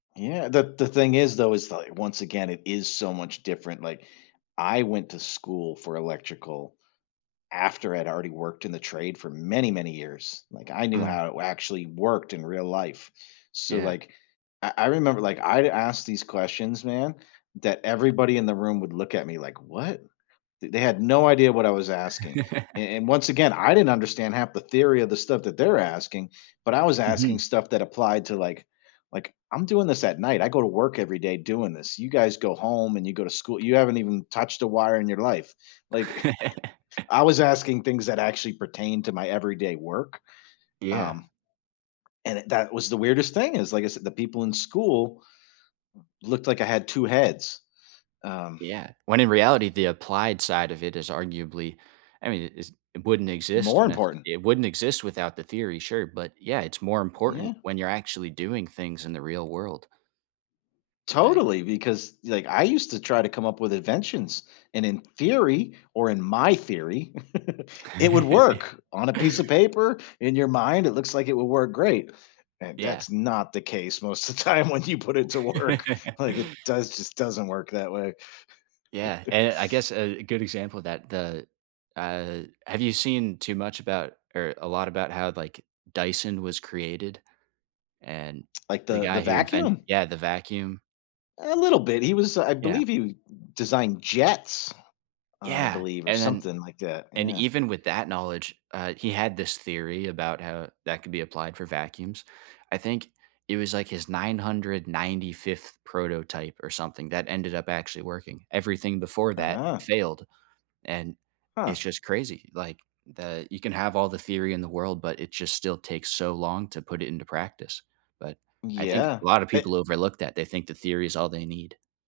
Yeah. The the thing is, though, is that, once again, it is so much different. Like, I went to school for electrical after I'd already worked in the trade for many, many years, like, I knew Mm. how it actually worked in real life. So, Yeah. like, I I remember, like, I'd ask these questions, man, that everybody in the room would look at me like, "What?" Th they had no idea what I was asking. A and, once again, I didn't understand half the theory of the stuff that they're asking, but I was asking Mhm. stuff that applied to, like like, "I'm doing this at night, I go to work every day doing this. You guys go home and you go to schoo you haven't even touched a wire in your life." Like, I was asking things that actually pertain to my everyday work, Yeah. um, and, eh, that was the weirdest thing, is, like I said, the people in school looked like I had 2 heads. Um Yeah. When in reality, the applied side of it is arguably I mean, it's it wouldn't exist More nece important. it wouldn't exist without the theory, sure, but, yeah, it's more important Yeah. when you're actually doing things in the real world. Right. Totally. Because, e like, I used to try to come up with inventions and, in theory, or in my theory, it would work on a piece of paper, in your mind it looks like it would work great. And, Yeah. that's not the case most of the time when you put it to work, like, it does just doesn't work that way. Yeah, and, I guess, a good example of that, the uh, have you seen too much about or a lot about how, like, Dyson was created? And, Like the the the guy who inven vacuum? Yeah, the vacuum. A little bit. He was I Yeah. believe he d designed jets, I Yeah, believe, or and then something like that. and Yeah. even with that knowledge, uh, he had this theory about how that could be applied for vacuums. I think it was like his 995th prototype or something that ended up actually working, everything before that Ah. failed and it's Huh. just crazy. Like, that you can have all the theory in the world, but it just still takes so long to put it into practice, but I think a Yeah, lotta e people overlook that, they think the theory is all they need.